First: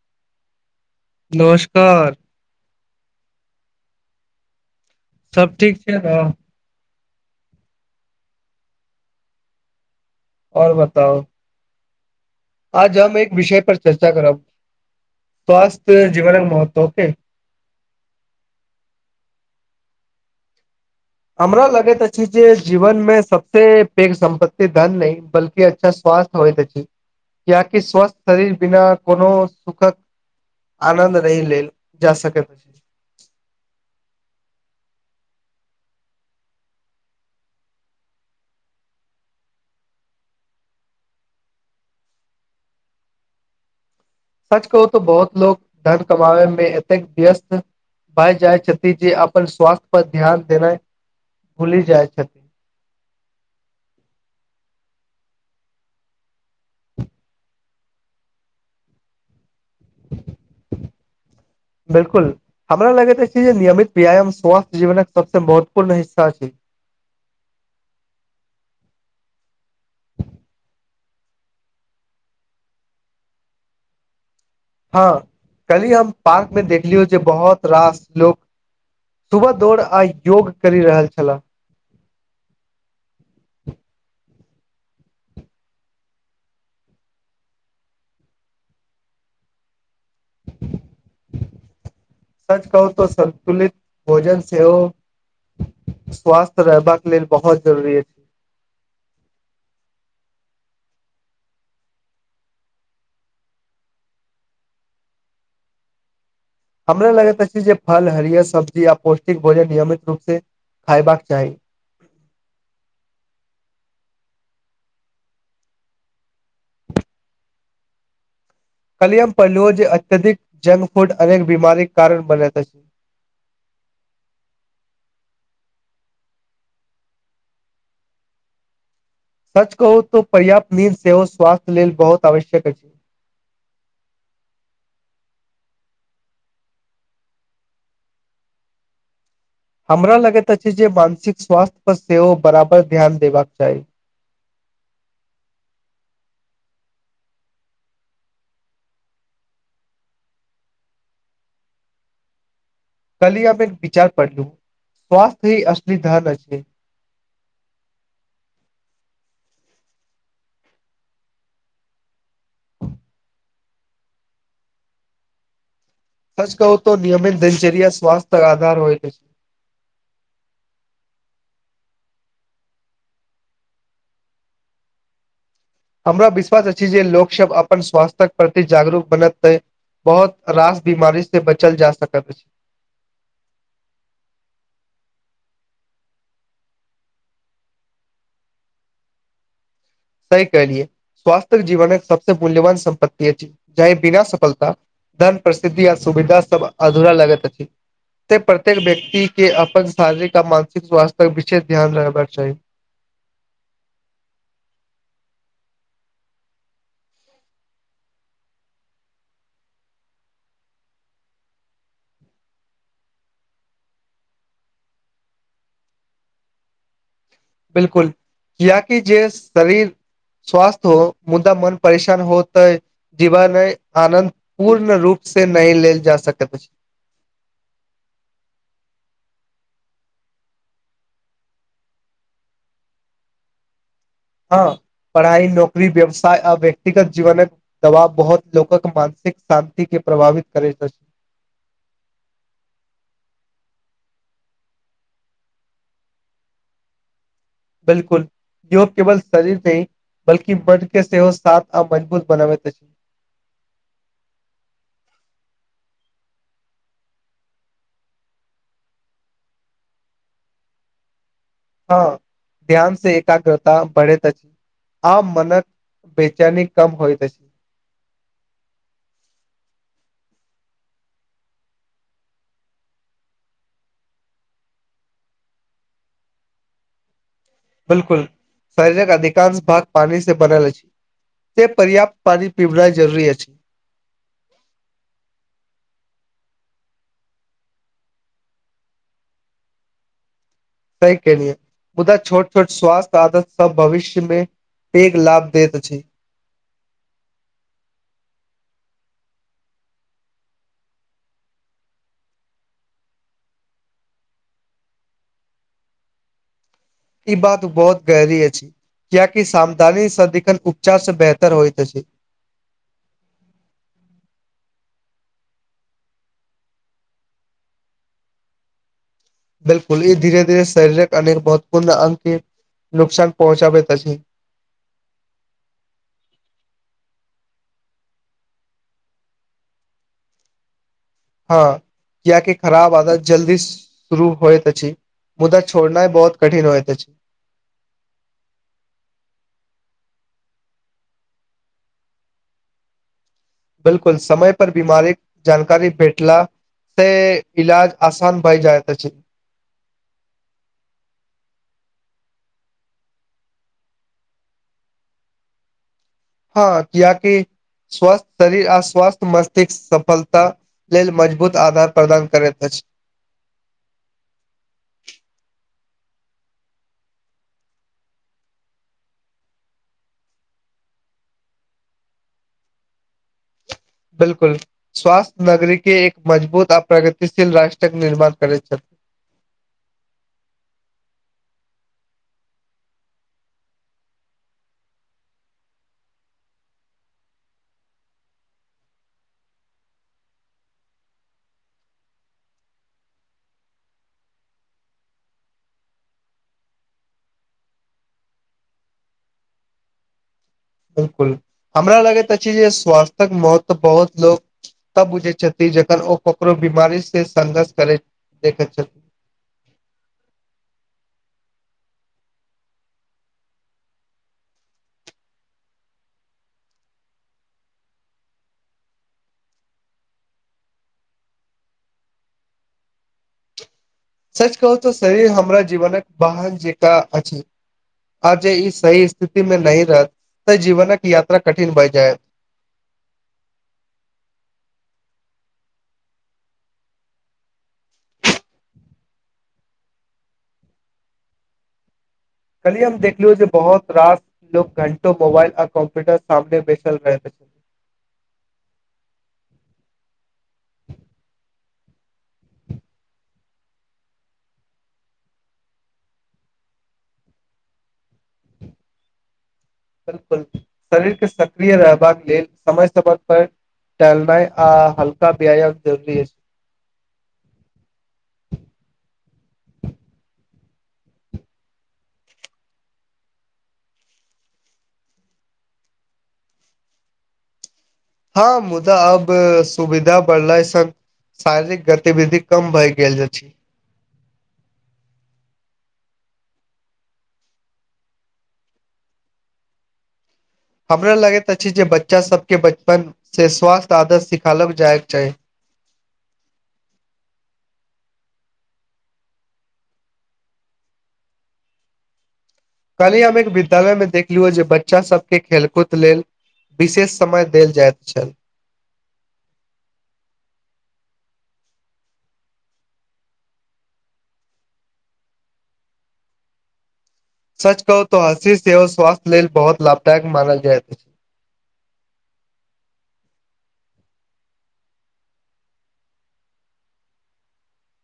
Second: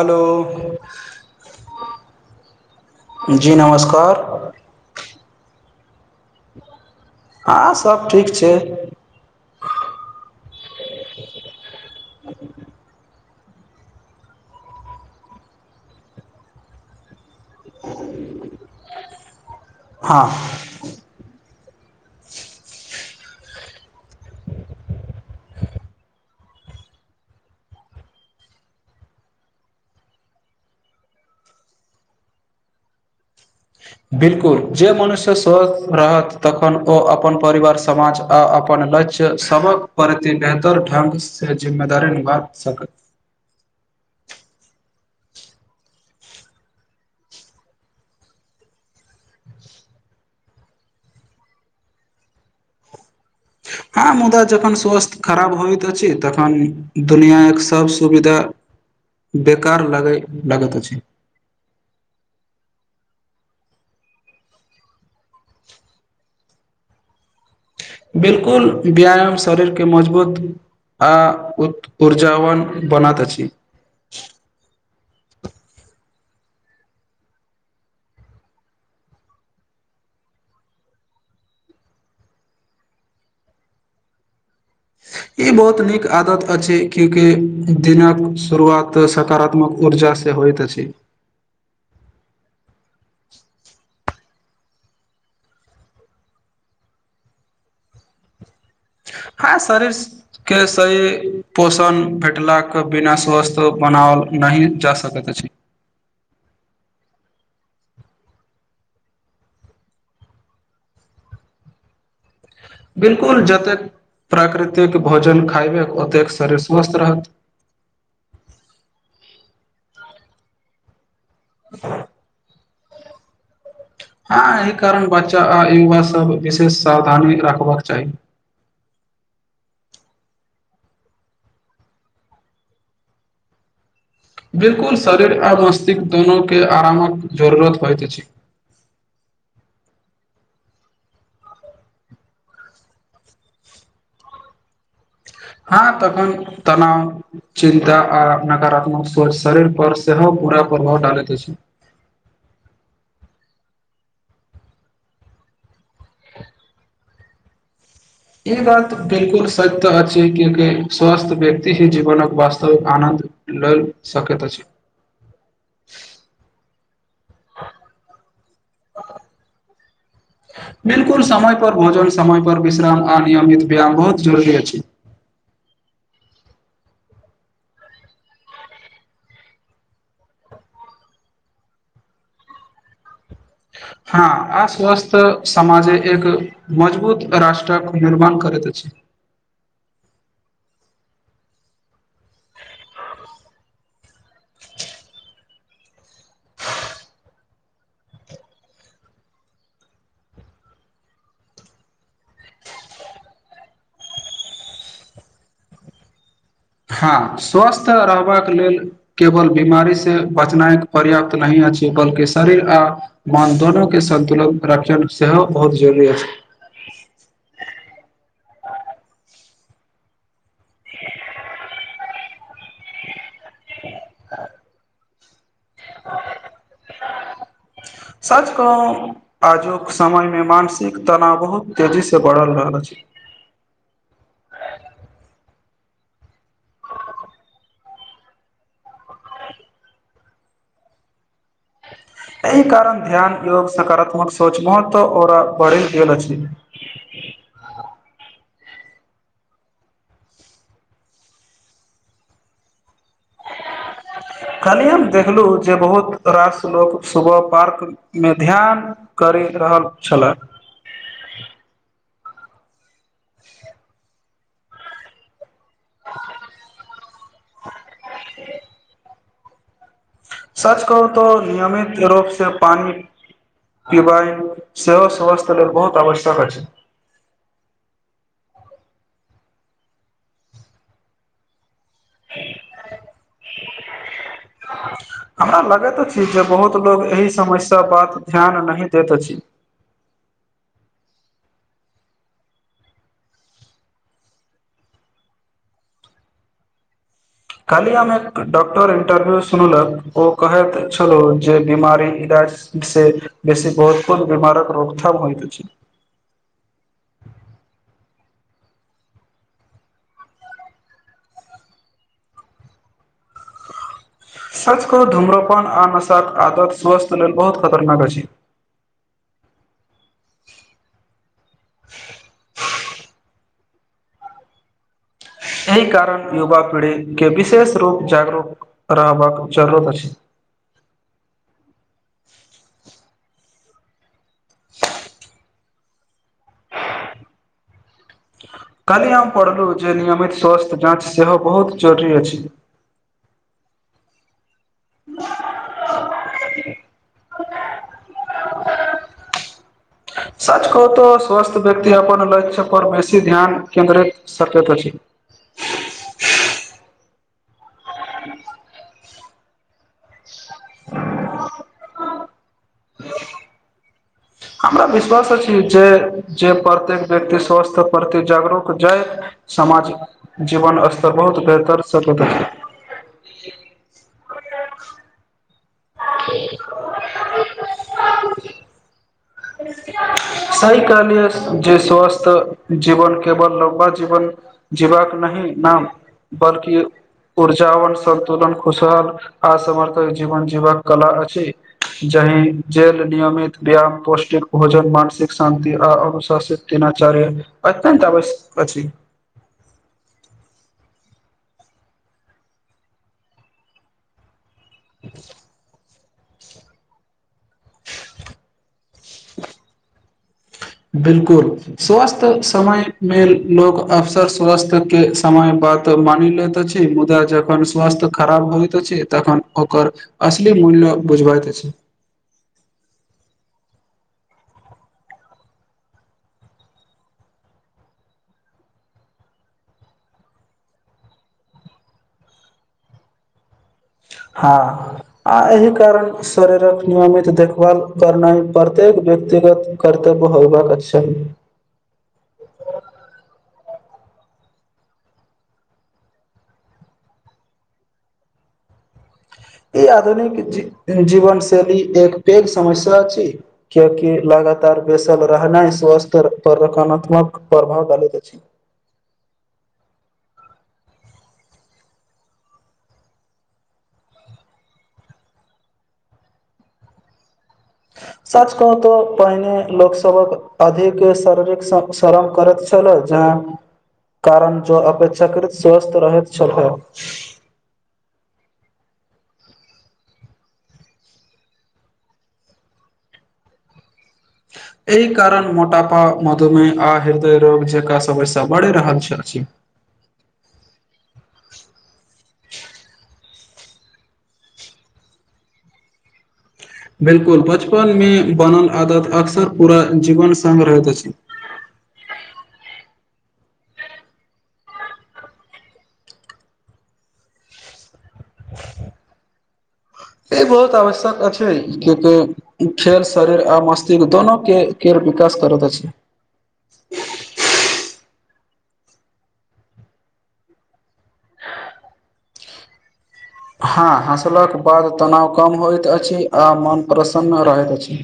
हलो नमस्कार जी नमस्कार सब ठीक छिये नऽ हँ सब ठीक छै आओर बताउ आज हम एक विषय पर चर्चा करब स्वास्थ्य जीवनक महत्व [unintelligible] हँ हमरा लगैत अछि जे जीवन में सबसे पैघ सम्पति धन न बल्कि अच्छा स्वास्थ्य होइत अछि किियाकि स्वस्थ शरीर बिना कोनो सुखक आनन्द नहि लै जा सक छै बिल्कुल जे मनुष्य स्वस्थ रहत तखन ओ अपन परिवार समाज आ अपन लक्ष्य सबक प्रति बेहतर ढंग से जिम्मेदारी निभा सक सच कहू तऽ बहुत लोक धन कमाबे में एतेक व्यस्त भाय जाइ छथि जे अपन स्वास्थ पर ध्यान देनाइ भुलि जाइ छथि हँ मुदा जखन स्वास्थ्य खराब होइत अछि तखन दुनिआँक सब सुविधा बेकार लागै लागैत अछि बिलकुल हमरा लगैत छै जे नियमित व्यायाम स्वास्थ्य जीवनक सबसे महत्वपूर्ण हिस्सा छै बिलकुल व्यायाम शरीर कऽ मजबूत आ उ ऊर्जावन बनात अछि हँ कली हम पार्क में देखलियो जे बहुत रास लोक सुबह दौड़ आ योग करि रहल छलह ई बहुत नीक आदत अछि क्यूकि दिनक शुरुआत सकारात्मक ऊर्जासँ से होइत अछि सच कहू त संतुलित भोजन सेहो स्वास्थ रहबाक लेल बहुत जरूरी अछि हँ शरीर के सही पोषण भेटलाक बिना स्वस्थ बनाओल नहि जा सकैत अछि हमरा लगैत अछि जे फल हरियर सब्जी य पौष्टिक भोजन नियमित रूप से खायबाक चाही बिलकुल जतेक प्राकृतिक भोजन खायबै ओतेक शरीर स्वस्थ रहत कलियम प्लुओ जे अत्यधिक जंक फूड अनेक बीमारी कारण बने छै हँ एहि कारण बच्चा आ युवा सब विशेष सावधानी राखबाक चाही सच कहू तो पर्याप्त नींद सेहो स्वास्थ्य लेल बहुत आवश्यक अछि बिलकुल शरीर आ मस्तिष्क दोनो के आरामक जरूरत परैत अछि हमरा लगैत अछि जे मानसिक स्वास्थ्य पर सेहो बराबर ध्यान देबाक चाहि हँ तखन तनाव चिन्ता आ नकारात्मक सोच शरीर पर सेहो पूरा प्रभाव डालैत अछि कल्हि हम एक विचार पढ़लौ स्वस्थ्य हि असलि धन अछि ई बात बिलकुल सत्य तऽ अछि कियाकि स्वस्थ व्यक्ति ही जीवनक वास्तविक आनन्द ल सकैत अछि सच कहू त नियमित दिनचर्य स्वस्थ्य आधार होइत अछि बिलकुल समय पर भोजन समय पर विश्राम आ नियमित व्यायाम बहुत जरुरी अछि हमरा विश्वास अछि जे लोकसभ अपन स्वास्थयक प्रति जागरूक बनतै बहुत रास बीमारी से बचल जा सकैत हँ अस्वस्थ समाजे एक मजबूत राष्ट्रक निर्माण करैत अछि सहि कलिय स्वास्थ्य जीवन सबस मूल्यवान सम्पत्ति ची जे बिना सफलता धन प्रसिद्धि आ सुविधा सब अधूरा लगैत अछि प्रत्येक व्यक्ति के अपन शारीरिक आ मानसिक स्वास्थ्य पर विशेष ध्यान रहबाक चाहि हँ स्वस्थ रहबाक लेल केवल बीमारी से बचनाइ पर्याप्त नहि अछि बल्कि शरीर आ मान धन के संन्तुलन रखन सेहो बहुत जरुरी अछि बिलकुल किया कि जे शरीर स्वस्थ हो मुद्दा मन परेशान होतै जीवन आनन्द पूर्ण रूप से नहि लेल जा सकैत अछि साच कहु आजुक समयमे मानसिक तनाव बहुत तेजीसँ बढ़ल रहल हँ पढ़ाइ नौकरी व्यवसाय आ व्यक्तिगत जीवन दबाब बहुत लोकक मानसिक शान्ति के प्रभावित करैत छथि एहि कारण ध्यान योग सकारात्मक सोच महत्व और बढ़ल गेल छै बिलकुल योग केवल शरीर नहि बल्कि मन के सेहो साथ आ मजबूत बनाबैत अछि [inaudible] कल्हिय हम देखलहु जे बहुत रास लोक सुबह पार्क मे ध्यान करैत रहल छल हँ ध्यान से एकाग्रता बढ़ैत अछि आ मनत बेचानी कम होइ त छै से [inaudible] सच कहू तो नियमित रूप से पानी क्यबइन सेहो समस्त लेल बहुत आवश्यक अछि बिलकुल शरीरक अधिकांश भाग पानी से बनल अछि से पर्याप्त पानि पीबना जरुरी अछि हमरा लगैत अछि जे बहुत लोग एहि समस्या ब ध्यान नहि दैत अछि सही केेलिय मुदा छोट छोट स्वास्थ्य आदत सब भविष्यमे पेघ लाभ दैत छै काली हम एक डॉक्टर इंटरव्यू सुनलक ओ कहैत छलो जे बीमारी से बेसी बहुत कोत बीमारक रोकथाम हो द छै ई बात बहुत गहरी अछि कियाकि सावधानी सदिखन उपचार से बेहतर होइत अछि सच कहु धूम्रपान आ नसाक आदत स्वस्थ लेल बहुत खतरनाक अछि बिल्कुल ई धीरे धीरे शरीरक अनेक महत्वपूर्ण अंगकेँ नुकसान पहुँचाबैत अछि एहि कारण युवा पीढ़ीकेँ विशेष रूप जागरूक रहबाक जरूरत अछि हँ कियकि खराब आदत जल्दी शुरू होइत अछि मुदा छोड़नाइ बहुत कठिन होयत अछि काल्हि हम पढ़लहु जे नियमित स्वास्थ्य जाँच सेहो बहुत जरुरी अछि बिल्कुल समय पर बीमारी जानकारी भेटला से इलाज आसान भई जायत अछि सच कहू तो स्वस्थ व्यक्त अपन लक्ष्य पर बेसी ध्यान केन्द्रित सकैत अछि हँ कियकि स्वस्थ शरीर आ स्वस्थ मस्तिष्क सफल ता लेल मजबूत आधार प्रदान करैत अछि हमरा विश्वास छी जे जे प्रत्येक व्यक्ति स्वास्थ्य प्रति जागरूक जाय समाज जीवन स्तर बहुत बेहतर सकैत अछि बिलकुल स्वास्थ्य नगरी केँ एक मजबूत आ प्रगतिशील राष्ट्रक निर्माण अछि करैत छथि [inaudible] सही कहलिये जे स्वस्थ जीवन केवल लम्बा जीवन जीवक नहि नाम बल्कि ऊर्जावन सन्तुलन खुशहाल आ समर्थक जीवन जीवबाक कला अछि जहि जेल नियमित व्यायाम पोस्ट भोजन मानसिक शान्ति आ अनुशासित दिनाचार्य अत्यन्त आवश्यक अछि बिलकुल हमरा लगैत अछि जे स्वास्थक महत्व बहुत लोको तब बुझैत छथि जखन ओ ककरो बीमारी से संघर्ष करैत देखैत छथि [inaudible] बिलकुल स्वस्थ समय मे लोग अवसर स्वस्थ केँ समय बाद तऽ मानि लैत छै मुदा जखन स्वास्थ्य खराब होइत अछि तखन ओकर असली मूल्य बुझबैत अछि सच कहू तऽ शरीर हमरा जीवनक बाहन जेकाँ अछि आ जे ई सही स्थिति मे नही रहत तऽ जीवनक यात्रा कठिन भए जायत हँ आ एहि कारण शरीरक नियमित देखभाल करनाइ प्रत्येक व्यक्तिगत कर्तव्य होबाक चाही कल्हि हम देखलो जे बहुत रास लोग घंटो मोबाइल आ कंप्यूटर सामने बैसल रहैत अछि ई आधुनिक जीवन शैली एक पैघ समस्या अछि कियकि लगातार बेसल रहनाइ स्वास्थ पर नाकारात्मक प्रभाव डालैत अछि बिलकुल शरीर केँ सक्रिय रहबाक लेल समय समय पर टहलनाई आ हल्का व्यायाम जरूरी अछि साच कहुँ तो पहिने लोक सबक अधिक शारीरिक स्वक्ष शरम करैत छलो जहाँ कारण जँ अपेक्षाकृत स्वस्थ रहैत छलहो हँ मुदा अब सुविधा बढ़लाइ सँ शारीरिक गतिविधि कम भए गेल अछि एहि कारण मोटापा मधुमेह आ हृदय रोग जकाँ समस्या बढ़ि रहल अछि हमरा लगैत अछि जे बच्चा सब केँ बचपन से स्वास्थ्य आदर सिखालो जाय केँ चाही बिलकुल बचपन मे बनल आदत अक्सर पूरा जीवन संग रहैत अछि कल्ही हम एक विद्यालय मे देखलियौ जे बच्चा सबके खेलकूद लेल विशेष समय देल जाय छल [inaudible] ई बहुत आवश्यक अ छै क त खेल शरीर आ मस्तिष्क दोनो के खेर विकास करैत छै सच कहू तऽ हँसी सेहो स्वास्थ्य लेल बहुत लाभदायक मानल जायत अछि हँ हँसलाक बाद तनाव कम होइत अछि आ मोन प्रसन्न रहैत अछि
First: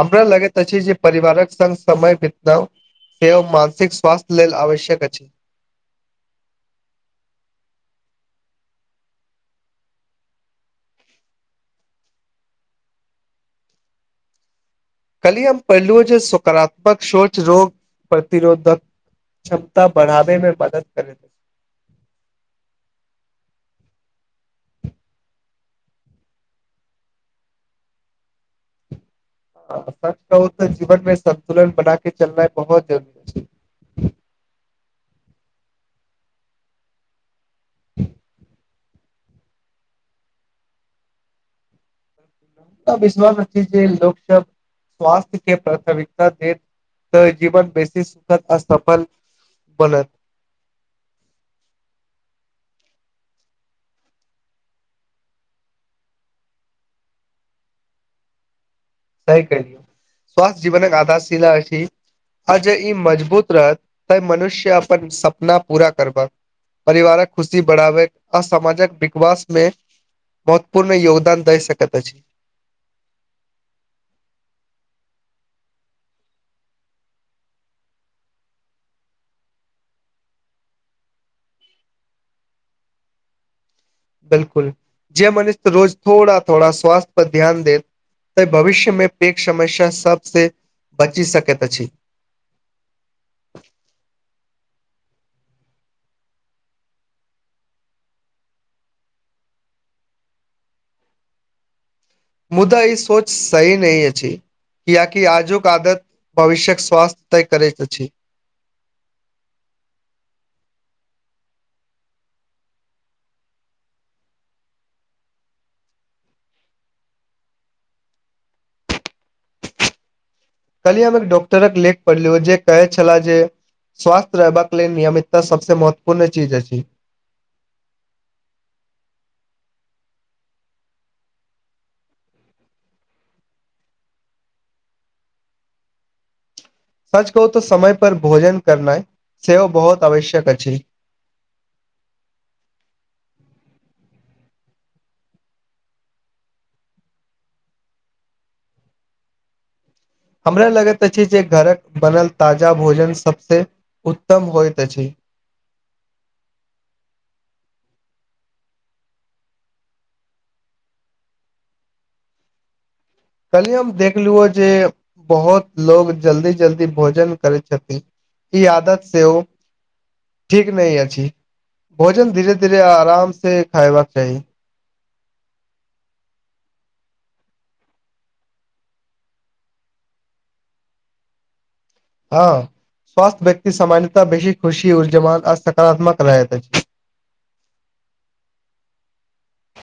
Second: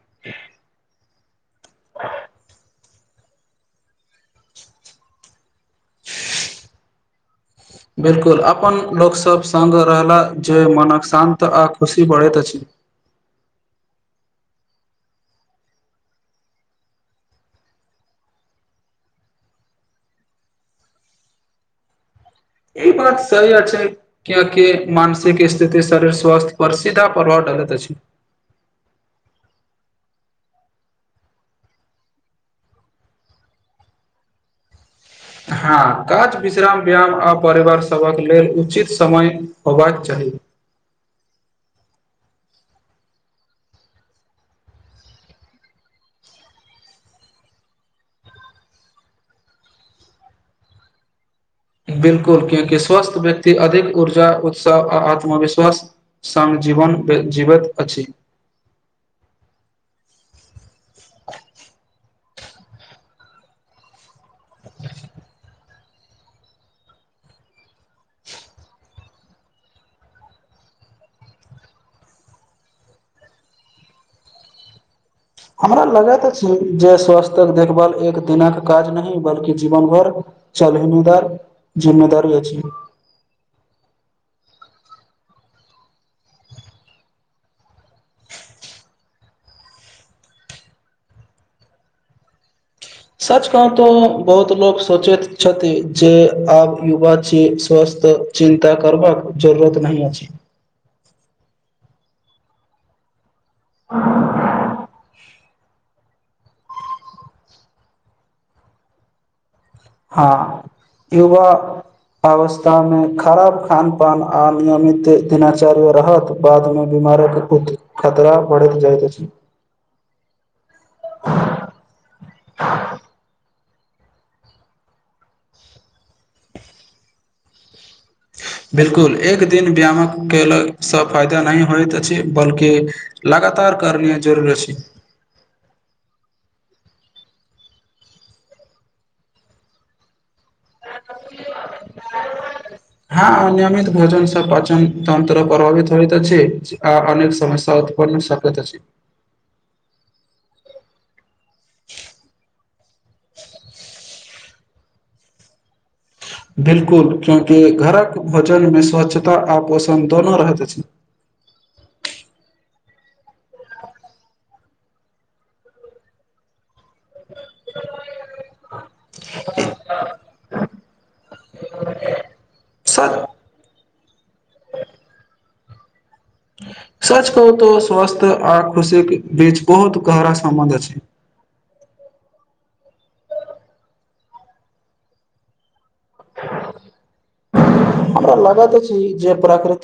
हमरा लगैत अछि जे परिवारक संगङग समय बिताउ से मानसिक स्वास्थ्य लेल आवश्यक अछि बिलकुल अपन लोकसभ सङ्ग रहलाह जे मनक शान्त आ खुशी बढ़ैत अछि कली हम पढ़लु जे सकारात्मक सोच रोग प्रतिरोधक क्षमता बढ़ाबे में मदद करे ई बात सही अछि कियकि मानसिक स्थिति शरीर स्वस्थ्य पर सीधा प्रभाव डालैत अछि ह सच कहु तऽ जीवन मे संन्तुलन बना के चलनाइ बहुत जरुररी छै हँ काज विश्राम व्यायाम आ परिवार सभक लेल उचित समय हेबाक चाहि विश्वास [unintelligible] जे लोक सब स्वास्थ्य के प्राथमिकता देत तऽ जीवन बेसी सुखद आ सफल बनत बिलकुल क्यंकि स्वस्थ व्यक्त अधिक ऊर्जा उत्साह आ आत्मविश्वास सङ जीवन जीवैत अछि सही कहि [unintelligible] स्वासथ्य जीवन आधारशिल अछि आ जे ई मजबूत रहत तऽ मनुष्य अपन सपना पूरा करबह परिवारक खुशी बढ़ावै अ सामाजक विकवास मे महत्वपूर्ण योगदान दै सकैत अछि हमरा लगै त छै जे स्वास्थक देखभाल एक दिनक काज न बल्कि जीवन भर चल ममेदार जिम्ममेदारी अ छै बिलकुल जे मनिष रोज थोड़ा थोड़ा स्वास्थ्य पर ध्यान देैत तऽ भविष्य मे पैघ समस्या सबसँ बची सकैत अछि सच कहाँ तो बहुत लोको सोचैत छथि जे आब युवा छ स्वस्थ चिन्ता करबाक जरूरत नहि अछि मुदा ई सोच सही नहि अछि कि कि‌आजुक आदत भविष्य्यक स्वास्थ्य तय करैत अछि हँ युवा अवस्थामे खराब खानपान आ नियमित दिनाचर्य रहत बाद मे बीमारक खतरा बढ़ैत जाइत अछि कहली हम एक डॉक्टरक लेख पढ़लिय जे कहे छलाह जे स्वास्थ्य रहबाक लेल नियमितता सबस महत्वपूर्ण चीज अछि बिलकुल एक दिन व्यायामक कयेलसँ फायदा नहि होइत अछि बल्कि लगातार करए जरूरी छै सच कहू तऽ समय पर भोजन करनाइ सेहो बहुत आवश्यक अछि [inaudible] हँ अनयमित भोजन स पाचन तन्त्र प्रभावित ‌होइत छै आ अनेक समस्या उत्पन्न कतऽ छी हमरा लगैत अछि जे घरक बनल ताजा भोजन सबस उत्तम होइत अछि बिल्कुल कियोंकी घरक भजन मे स्वच्छता आ पोषण दोनो रहत छै कलि ह हम देखलु जे बहुत लोग जल्दी जल्दी भोजन करै छथिन [inaudible] ई आदत से ओ ठीक नहि अछि भोजन धीरे धीरे सच आराम से खायबाक चाहि सच कहू त स्वस्थ आ खुशीे बीच बहुत गहरा संबन्ध अछि हँ स्वस्थ्य व्यक्ति सामान्यता बेसी खुशी ऊर्जवान आ सकारात्मक रह अछि हमरा लागइत अछि जे प्राकृतिक